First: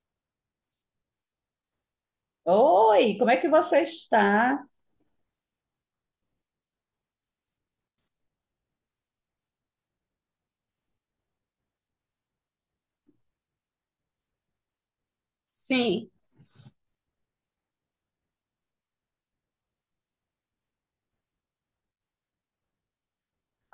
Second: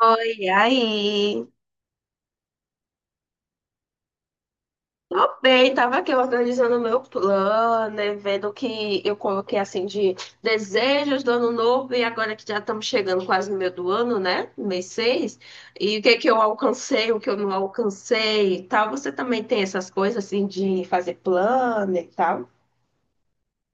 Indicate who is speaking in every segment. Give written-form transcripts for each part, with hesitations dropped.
Speaker 1: Oi, aí?
Speaker 2: Oi, como é que você está?
Speaker 1: Tô bem, tava aqui organizando o meu plano, né, vendo o que eu coloquei assim de desejos do ano novo e agora que já estamos chegando quase no meio do ano, né? Mês 6. E o
Speaker 2: Sim.
Speaker 1: que que eu alcancei, o que eu não alcancei e tal. Você também tem essas coisas assim de fazer plano e tal?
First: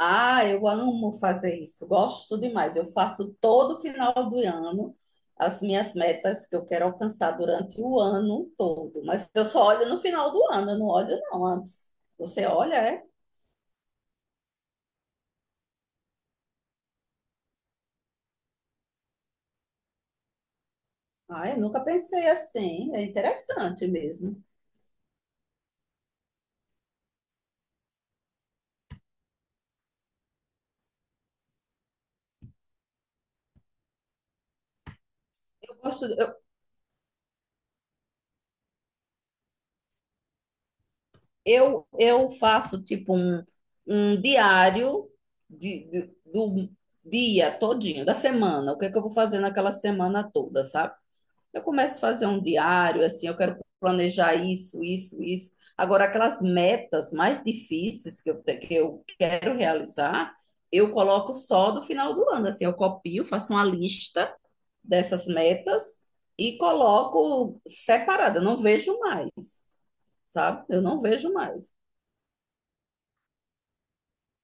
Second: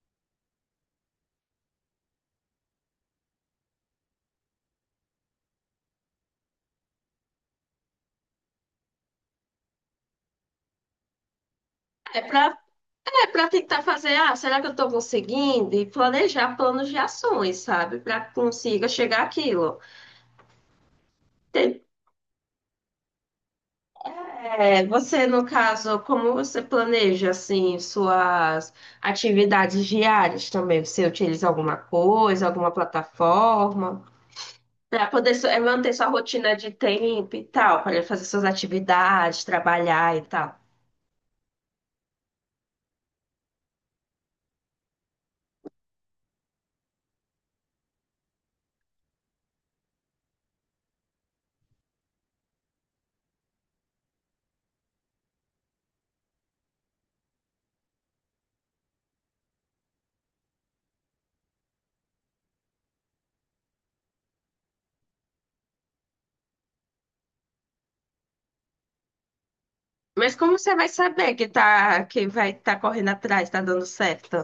Speaker 2: Ah, eu amo fazer isso, gosto demais. Eu faço todo final do ano as minhas metas que eu quero alcançar durante o ano todo, mas eu só olho no final do ano, eu não olho não antes.
Speaker 1: É
Speaker 2: Você
Speaker 1: pra,
Speaker 2: olha, é?
Speaker 1: é pra tentar fazer, ah, será que eu tô conseguindo? E planejar planos de ações, sabe? Pra que consiga chegar àquilo.
Speaker 2: Ah, eu nunca pensei assim, é interessante mesmo.
Speaker 1: É, você, no caso, como você planeja, assim, suas atividades diárias também? Você utiliza alguma coisa, alguma plataforma, para poder
Speaker 2: Eu
Speaker 1: manter sua
Speaker 2: gosto.
Speaker 1: rotina de tempo e tal, para fazer suas atividades, trabalhar e tal.
Speaker 2: Eu, eu faço tipo um um diário do dia todinho, da semana, o que é que eu vou fazer naquela semana toda, sabe? Eu começo a fazer um diário, assim, eu quero planejar isso, isso, isso. Agora, aquelas metas mais difíceis que eu quero realizar, eu coloco só do final do ano, assim, eu copio, faço uma lista dessas metas e coloco separada, eu não vejo mais,
Speaker 1: Mas como
Speaker 2: sabe?
Speaker 1: você
Speaker 2: Eu
Speaker 1: vai
Speaker 2: não vejo
Speaker 1: saber que
Speaker 2: mais.
Speaker 1: tá, que vai estar correndo atrás, tá dando certo?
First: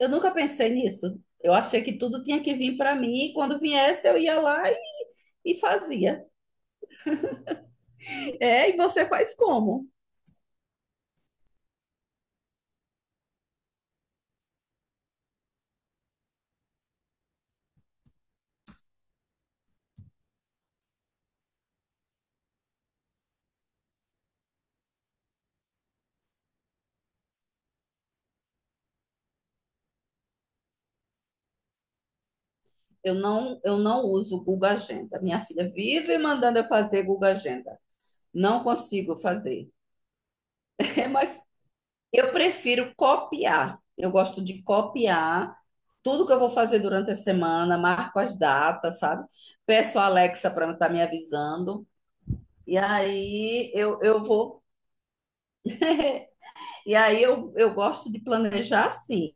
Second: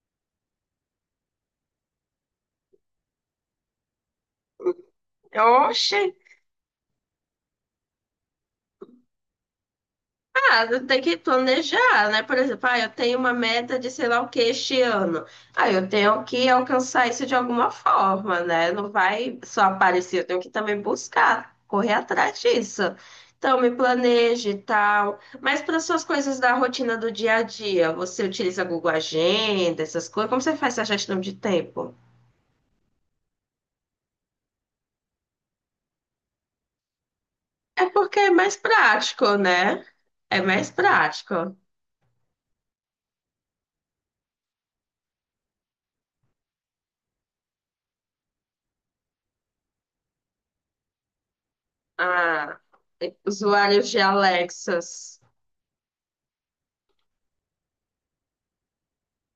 Speaker 2: Eu nunca pensei nisso. Eu achei que tudo tinha que vir para mim e quando viesse eu ia lá e
Speaker 1: Oxe!
Speaker 2: fazia. É, e você faz como?
Speaker 1: Ah, tem que planejar, né? Por exemplo, ah, eu tenho uma meta de sei lá o que este ano. Ah, eu tenho que alcançar isso de alguma forma, né? Não vai só aparecer, eu tenho que também buscar, correr atrás disso. Então, me planeje e tal. Mas para suas coisas da rotina do dia a dia, você utiliza Google Agenda, essas coisas? Como você faz essa gestão de tempo?
Speaker 2: Eu não uso Google Agenda. Minha filha vive mandando eu fazer Google Agenda.
Speaker 1: É porque é mais
Speaker 2: Não consigo
Speaker 1: prático,
Speaker 2: fazer.
Speaker 1: né? É mais
Speaker 2: É,
Speaker 1: prático.
Speaker 2: mas eu prefiro copiar. Eu gosto de copiar tudo que eu vou fazer durante a semana, marco as datas, sabe? Peço a Alexa para estar me avisando.
Speaker 1: Ah,
Speaker 2: E aí
Speaker 1: usuários
Speaker 2: eu,
Speaker 1: de
Speaker 2: eu vou.
Speaker 1: Alexas.
Speaker 2: E aí eu gosto de planejar sim,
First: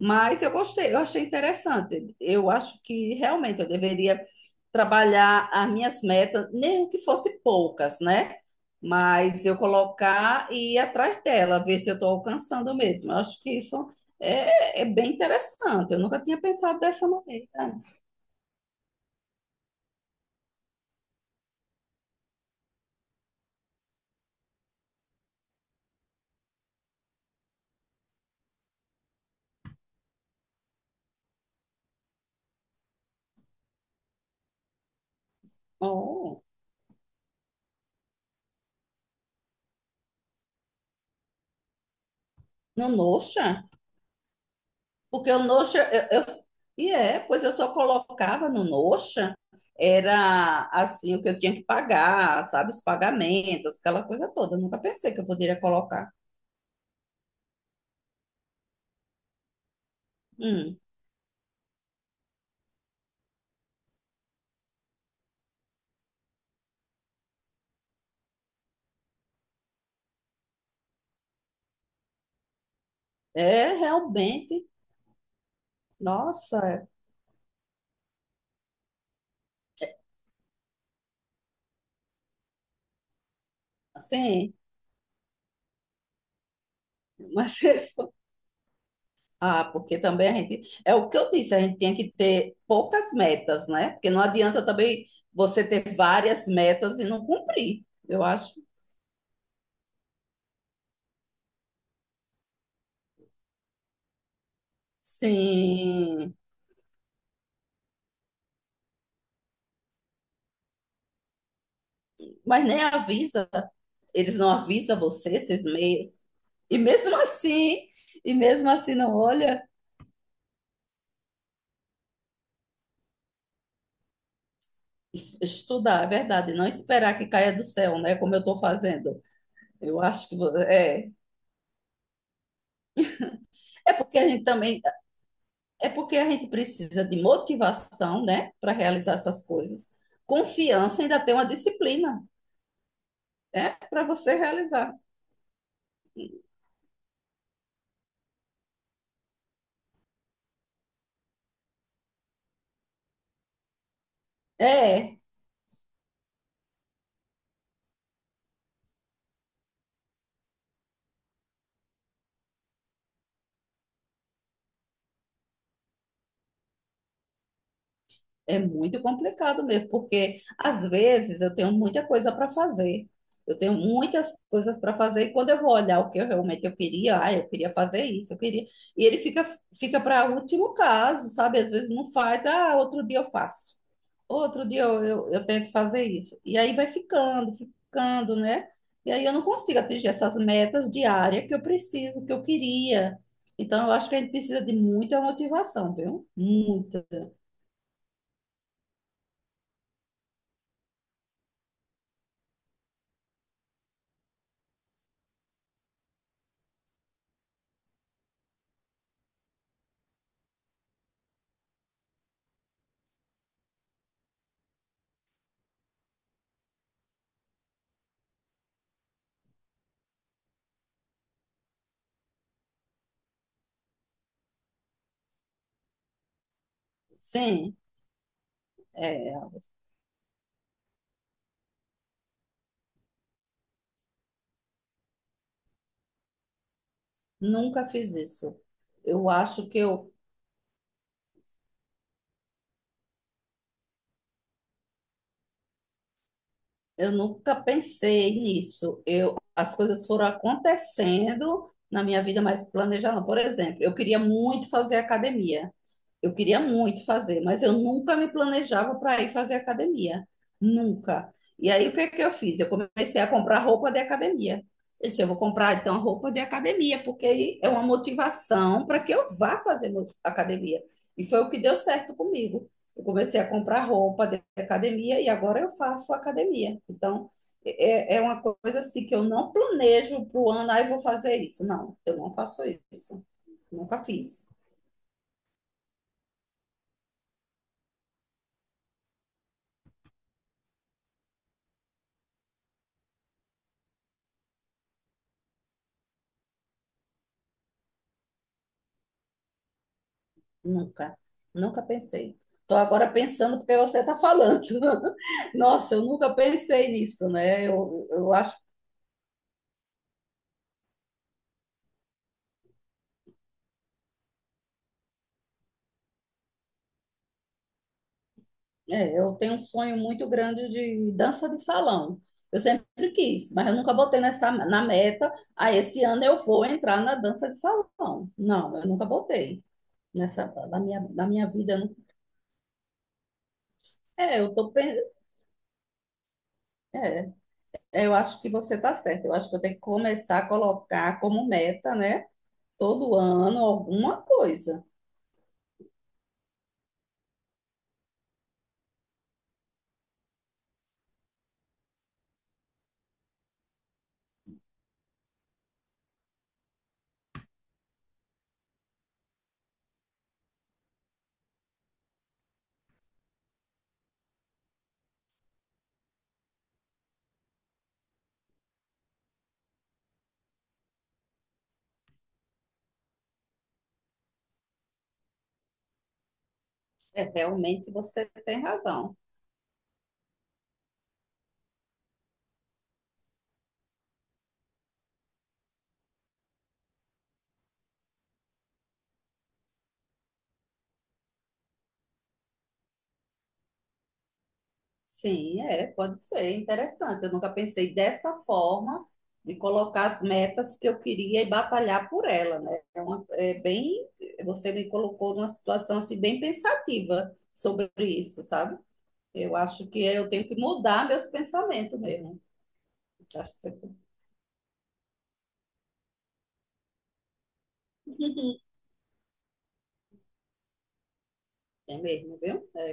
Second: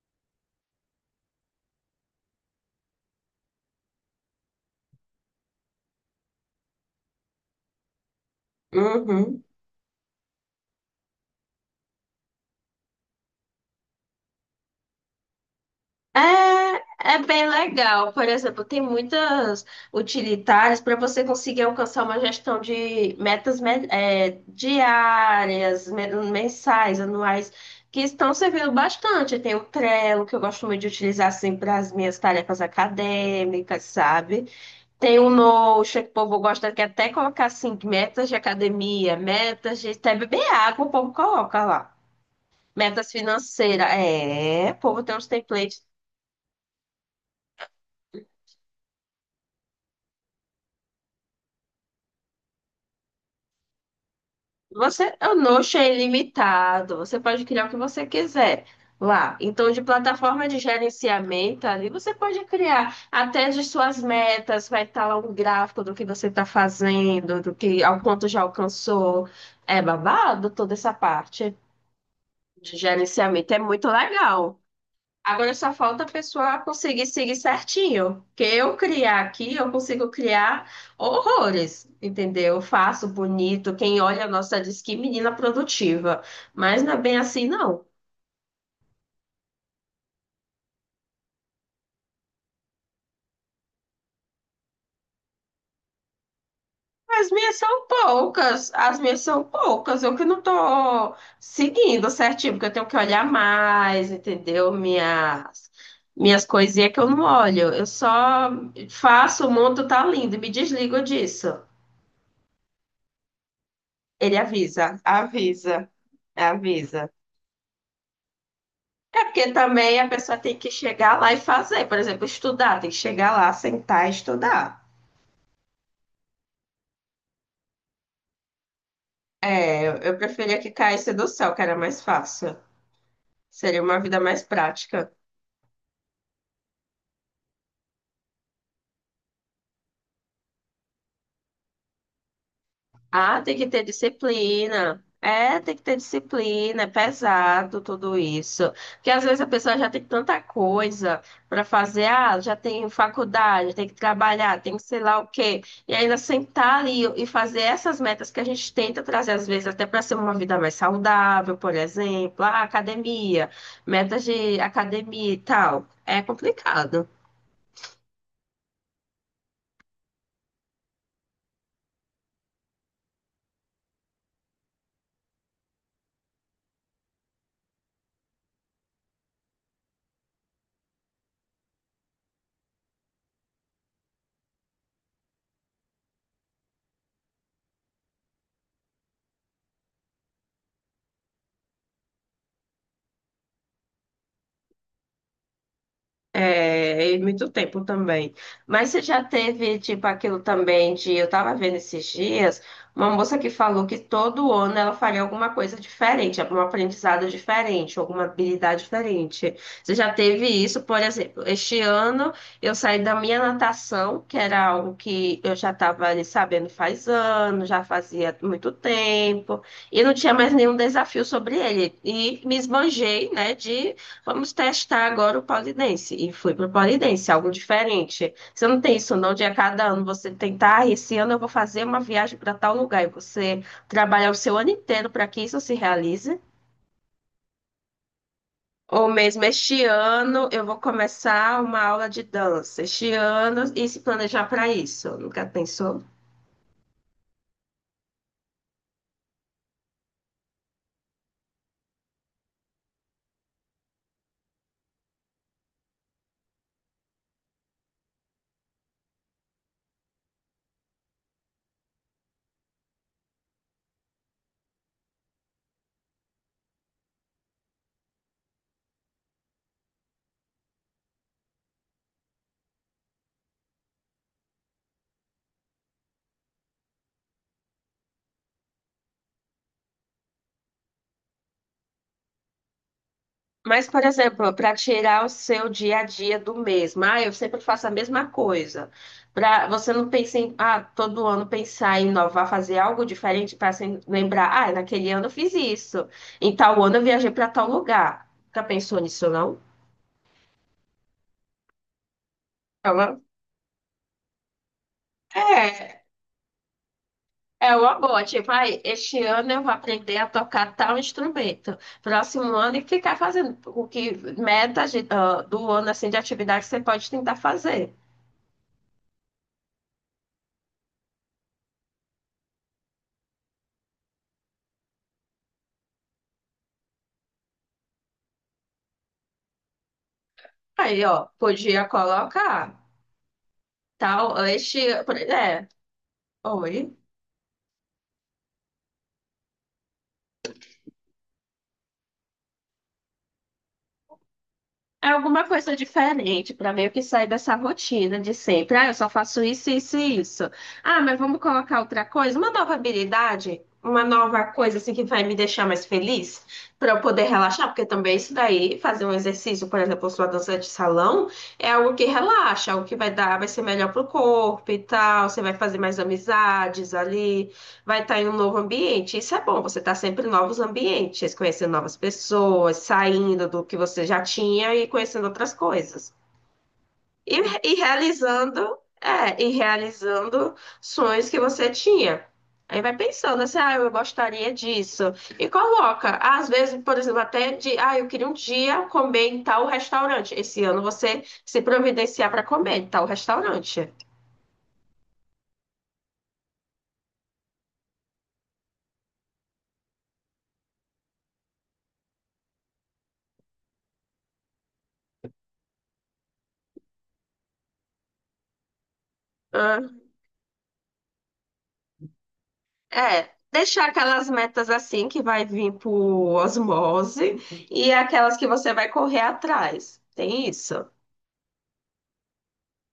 Speaker 2: mas eu gostei, eu achei interessante. Eu acho que realmente eu deveria trabalhar as minhas metas, nem que fosse poucas, né?
Speaker 1: Uhum.
Speaker 2: Mas eu colocar e ir atrás dela, ver se eu estou alcançando mesmo. Eu acho que isso é bem interessante. Eu nunca tinha pensado dessa
Speaker 1: É, é
Speaker 2: maneira.
Speaker 1: bem legal. Por exemplo, tem muitas utilitárias para você conseguir alcançar uma gestão de metas diárias, mensais, anuais, que estão servindo bastante. Tem o Trello, que eu gosto muito de utilizar assim para as minhas tarefas acadêmicas, sabe? Tem o Notion, que o povo
Speaker 2: Oh,
Speaker 1: gosta que é até colocar assim, metas de academia, metas de até beber água, o povo coloca lá.
Speaker 2: no
Speaker 1: Metas
Speaker 2: Notion?
Speaker 1: financeiras. É, o povo tem uns
Speaker 2: Porque o Notion,
Speaker 1: templates.
Speaker 2: e é, pois eu só colocava no Notion, era assim o que eu tinha que pagar, sabe, os pagamentos, aquela coisa toda. Eu nunca pensei
Speaker 1: Você,
Speaker 2: que eu
Speaker 1: o
Speaker 2: poderia
Speaker 1: Notion é
Speaker 2: colocar.
Speaker 1: ilimitado, você pode criar o que você quiser lá. Então, de plataforma de
Speaker 2: Hum,
Speaker 1: gerenciamento ali, você pode criar até de suas metas, vai estar lá um gráfico do que você está fazendo, do que ao quanto já alcançou. É babado toda essa parte de gerenciamento, é
Speaker 2: é
Speaker 1: muito legal.
Speaker 2: realmente,
Speaker 1: Agora só falta a pessoa
Speaker 2: nossa,
Speaker 1: conseguir seguir certinho. Que eu criar aqui, eu consigo criar horrores, entendeu? Eu faço bonito, quem olha,
Speaker 2: assim,
Speaker 1: nossa, diz que menina produtiva. Mas não é bem assim,
Speaker 2: mas
Speaker 1: não.
Speaker 2: ah, porque também a gente, é o que eu disse, a gente tinha que ter poucas metas, né? Porque não adianta também você ter várias metas e não
Speaker 1: As minhas
Speaker 2: cumprir.
Speaker 1: são
Speaker 2: Eu acho.
Speaker 1: poucas, as minhas são poucas. Eu que não tô seguindo certinho, porque eu tenho que olhar mais, entendeu? Minhas,
Speaker 2: Sim,
Speaker 1: minhas coisinhas que eu não olho. Eu só faço, o mundo tá lindo e me desligo disso.
Speaker 2: mas nem avisa. Eles
Speaker 1: Ele
Speaker 2: não avisam
Speaker 1: avisa,
Speaker 2: você esses
Speaker 1: avisa,
Speaker 2: meios. E
Speaker 1: avisa.
Speaker 2: mesmo assim, e mesmo assim não
Speaker 1: É porque
Speaker 2: olha.
Speaker 1: também a pessoa tem que chegar lá e fazer, por exemplo, estudar, tem que chegar lá, sentar e estudar.
Speaker 2: Estudar, é verdade, não esperar que caia do céu, né? Como eu estou fazendo.
Speaker 1: É, eu
Speaker 2: Eu
Speaker 1: eu
Speaker 2: acho que
Speaker 1: preferia que
Speaker 2: é.
Speaker 1: caísse do céu, que era mais fácil. Seria
Speaker 2: É
Speaker 1: uma
Speaker 2: porque
Speaker 1: vida
Speaker 2: a
Speaker 1: mais
Speaker 2: gente também,
Speaker 1: prática.
Speaker 2: é porque a gente precisa de motivação, né, para realizar essas coisas. Confiança ainda tem uma disciplina,
Speaker 1: Ah, tem que
Speaker 2: né,
Speaker 1: ter
Speaker 2: para você realizar.
Speaker 1: disciplina. É, tem que ter disciplina, é pesado tudo isso. Porque às vezes a pessoa já tem tanta coisa para fazer, ah, já tem faculdade, tem que trabalhar, tem que sei lá
Speaker 2: É.
Speaker 1: o quê. E ainda sentar ali e fazer essas metas que a gente tenta trazer, às vezes, até para ser uma vida mais saudável, por exemplo, ah, academia, metas de academia e tal. É complicado.
Speaker 2: É muito complicado mesmo, porque às vezes eu tenho muita coisa para fazer. Eu tenho muitas coisas para fazer e quando eu vou olhar o que eu realmente eu queria, ah, eu queria fazer isso, eu queria. E ele fica fica para último caso, sabe? Às vezes não faz, ah, outro dia eu faço. Outro dia eu tento fazer isso. E aí vai ficando, ficando, né? E aí eu não consigo atingir essas metas diárias que eu preciso, que eu queria. Então eu acho que a gente precisa de muita motivação, viu? Muita.
Speaker 1: É, e muito tempo também. Mas você já teve, tipo, aquilo também de. Eu tava vendo esses dias uma moça que falou que todo ano ela faria alguma coisa diferente, algum aprendizado diferente, alguma habilidade diferente. Você já teve isso, por exemplo, este ano eu saí da minha natação, que era algo que eu já estava ali sabendo faz anos, já fazia muito tempo, e não tinha mais nenhum desafio sobre ele. E me esbanjei, né, vamos testar agora o pole dance. E fui pro pole dance, algo
Speaker 2: Sim.
Speaker 1: diferente. Você não tem isso, não, de
Speaker 2: É,
Speaker 1: a cada ano você tentar, ah, esse ano eu vou fazer uma viagem para tal lugar, e você trabalhar o seu ano inteiro para que isso se realize.
Speaker 2: nunca fiz isso.
Speaker 1: Ou
Speaker 2: Eu
Speaker 1: mesmo
Speaker 2: acho que
Speaker 1: este
Speaker 2: eu,
Speaker 1: ano eu vou começar uma aula de dança, este ano e se planejar para isso. Nunca pensou?
Speaker 2: eu nunca pensei nisso. Eu, as coisas foram acontecendo na minha vida, mas planejar não. Por exemplo, eu queria muito fazer academia. Eu queria muito fazer, mas eu nunca me planejava para ir fazer academia. Nunca. E aí, o que é que eu fiz? Eu comecei a comprar roupa de academia. Eu disse, eu vou comprar, então, roupa de academia, porque aí é uma motivação para que eu vá fazer academia. E foi o que deu certo comigo. Eu comecei a comprar roupa de academia e agora eu faço academia. Então, é uma coisa assim que eu não planejo para o ano, aí vou fazer isso. Não, eu não faço isso.
Speaker 1: Mas, por
Speaker 2: Nunca fiz.
Speaker 1: exemplo, para tirar o seu dia a dia do mesmo, ah, eu sempre faço a mesma coisa. Para você não pensar em, ah, todo ano pensar em inovar, fazer algo diferente para se lembrar, ah, naquele ano eu fiz isso, em tal ano eu viajei para tal lugar. Já pensou nisso, não?
Speaker 2: Nunca, nunca pensei. Estou agora
Speaker 1: Ela,
Speaker 2: pensando porque você está falando. Nossa, eu
Speaker 1: é,
Speaker 2: nunca pensei nisso, né?
Speaker 1: é uma boa. Tipo, ai, este ano eu vou aprender a tocar tal instrumento. Próximo ano e ficar fazendo o que meta do ano assim de atividade que você pode tentar fazer.
Speaker 2: É, eu tenho um sonho muito grande de dança de salão. Eu sempre quis, mas eu nunca botei nessa, na meta. Ah, esse ano eu vou entrar na dança de salão. Não, eu nunca botei nessa, na
Speaker 1: Aí,
Speaker 2: minha, na
Speaker 1: ó,
Speaker 2: minha vida. Eu
Speaker 1: podia
Speaker 2: nunca-
Speaker 1: colocar
Speaker 2: É,
Speaker 1: tal, este, é, oi.
Speaker 2: é, eu acho que você está certo. Eu acho que eu tenho que começar a colocar como meta, né? Todo ano alguma coisa.
Speaker 1: É alguma coisa diferente para meio que sair dessa rotina de sempre. Ah, eu só faço isso, isso e isso. Ah, mas vamos colocar outra coisa, uma nova habilidade, uma nova coisa assim que vai me deixar mais feliz, para eu poder relaxar, porque também isso daí, fazer um exercício, por exemplo, sua dança de salão, é algo que relaxa, algo que vai dar, vai ser melhor pro corpo e tal, você vai fazer mais amizades ali. Vai estar em um novo ambiente. Isso é bom, você está sempre em novos ambientes, conhecendo novas pessoas, saindo do que você já tinha e conhecendo outras coisas.
Speaker 2: É,
Speaker 1: E, e
Speaker 2: realmente você tem
Speaker 1: realizando,
Speaker 2: razão.
Speaker 1: é, e realizando sonhos que você tinha. Aí vai pensando assim, ah, eu gostaria disso. E coloca, às vezes, por exemplo, até de, ah, eu queria um dia comer em tal restaurante. Esse ano você se providenciar para comer em tal restaurante.
Speaker 2: Sim, é, pode ser interessante. Eu nunca pensei dessa forma de colocar as metas que eu queria e batalhar por ela, né? É bem, você me colocou numa situação assim bem pensativa sobre isso, sabe? Eu acho que eu tenho que mudar meus pensamentos mesmo.
Speaker 1: É,
Speaker 2: Acho que-
Speaker 1: deixar aquelas metas assim que vai vir por osmose e aquelas que você vai correr atrás. Tem isso?
Speaker 2: É mesmo, viu? É,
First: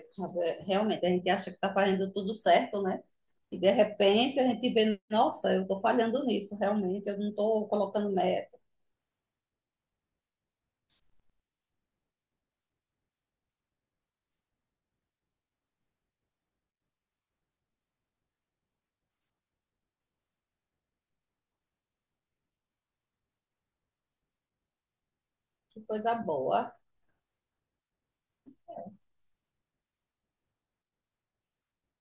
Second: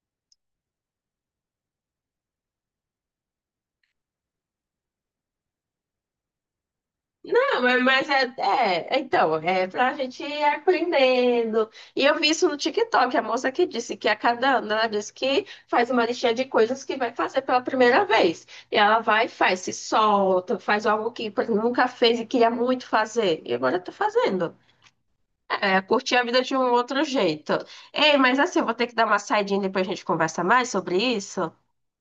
Speaker 2: é, Realmente a gente acha que está fazendo tudo certo, né? E de repente a gente vê, nossa, eu estou falhando nisso, realmente, eu não
Speaker 1: Não,
Speaker 2: estou
Speaker 1: mas
Speaker 2: colocando
Speaker 1: é,
Speaker 2: meta.
Speaker 1: é, então, é pra gente ir aprendendo. E eu vi isso no TikTok, a moça que disse que a cada ano ela disse que faz uma listinha de coisas que vai fazer pela primeira vez. E ela vai e faz, se solta, faz algo que nunca fez e queria muito fazer. E agora tá fazendo. É,
Speaker 2: Que
Speaker 1: curtir
Speaker 2: coisa
Speaker 1: a vida de um
Speaker 2: boa.
Speaker 1: outro jeito. Ei, mas assim, eu vou ter que dar uma saidinha depois a gente conversa mais sobre isso.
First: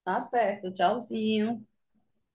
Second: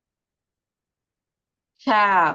Speaker 2: Tá certo, tchauzinho.
Speaker 1: Tchau.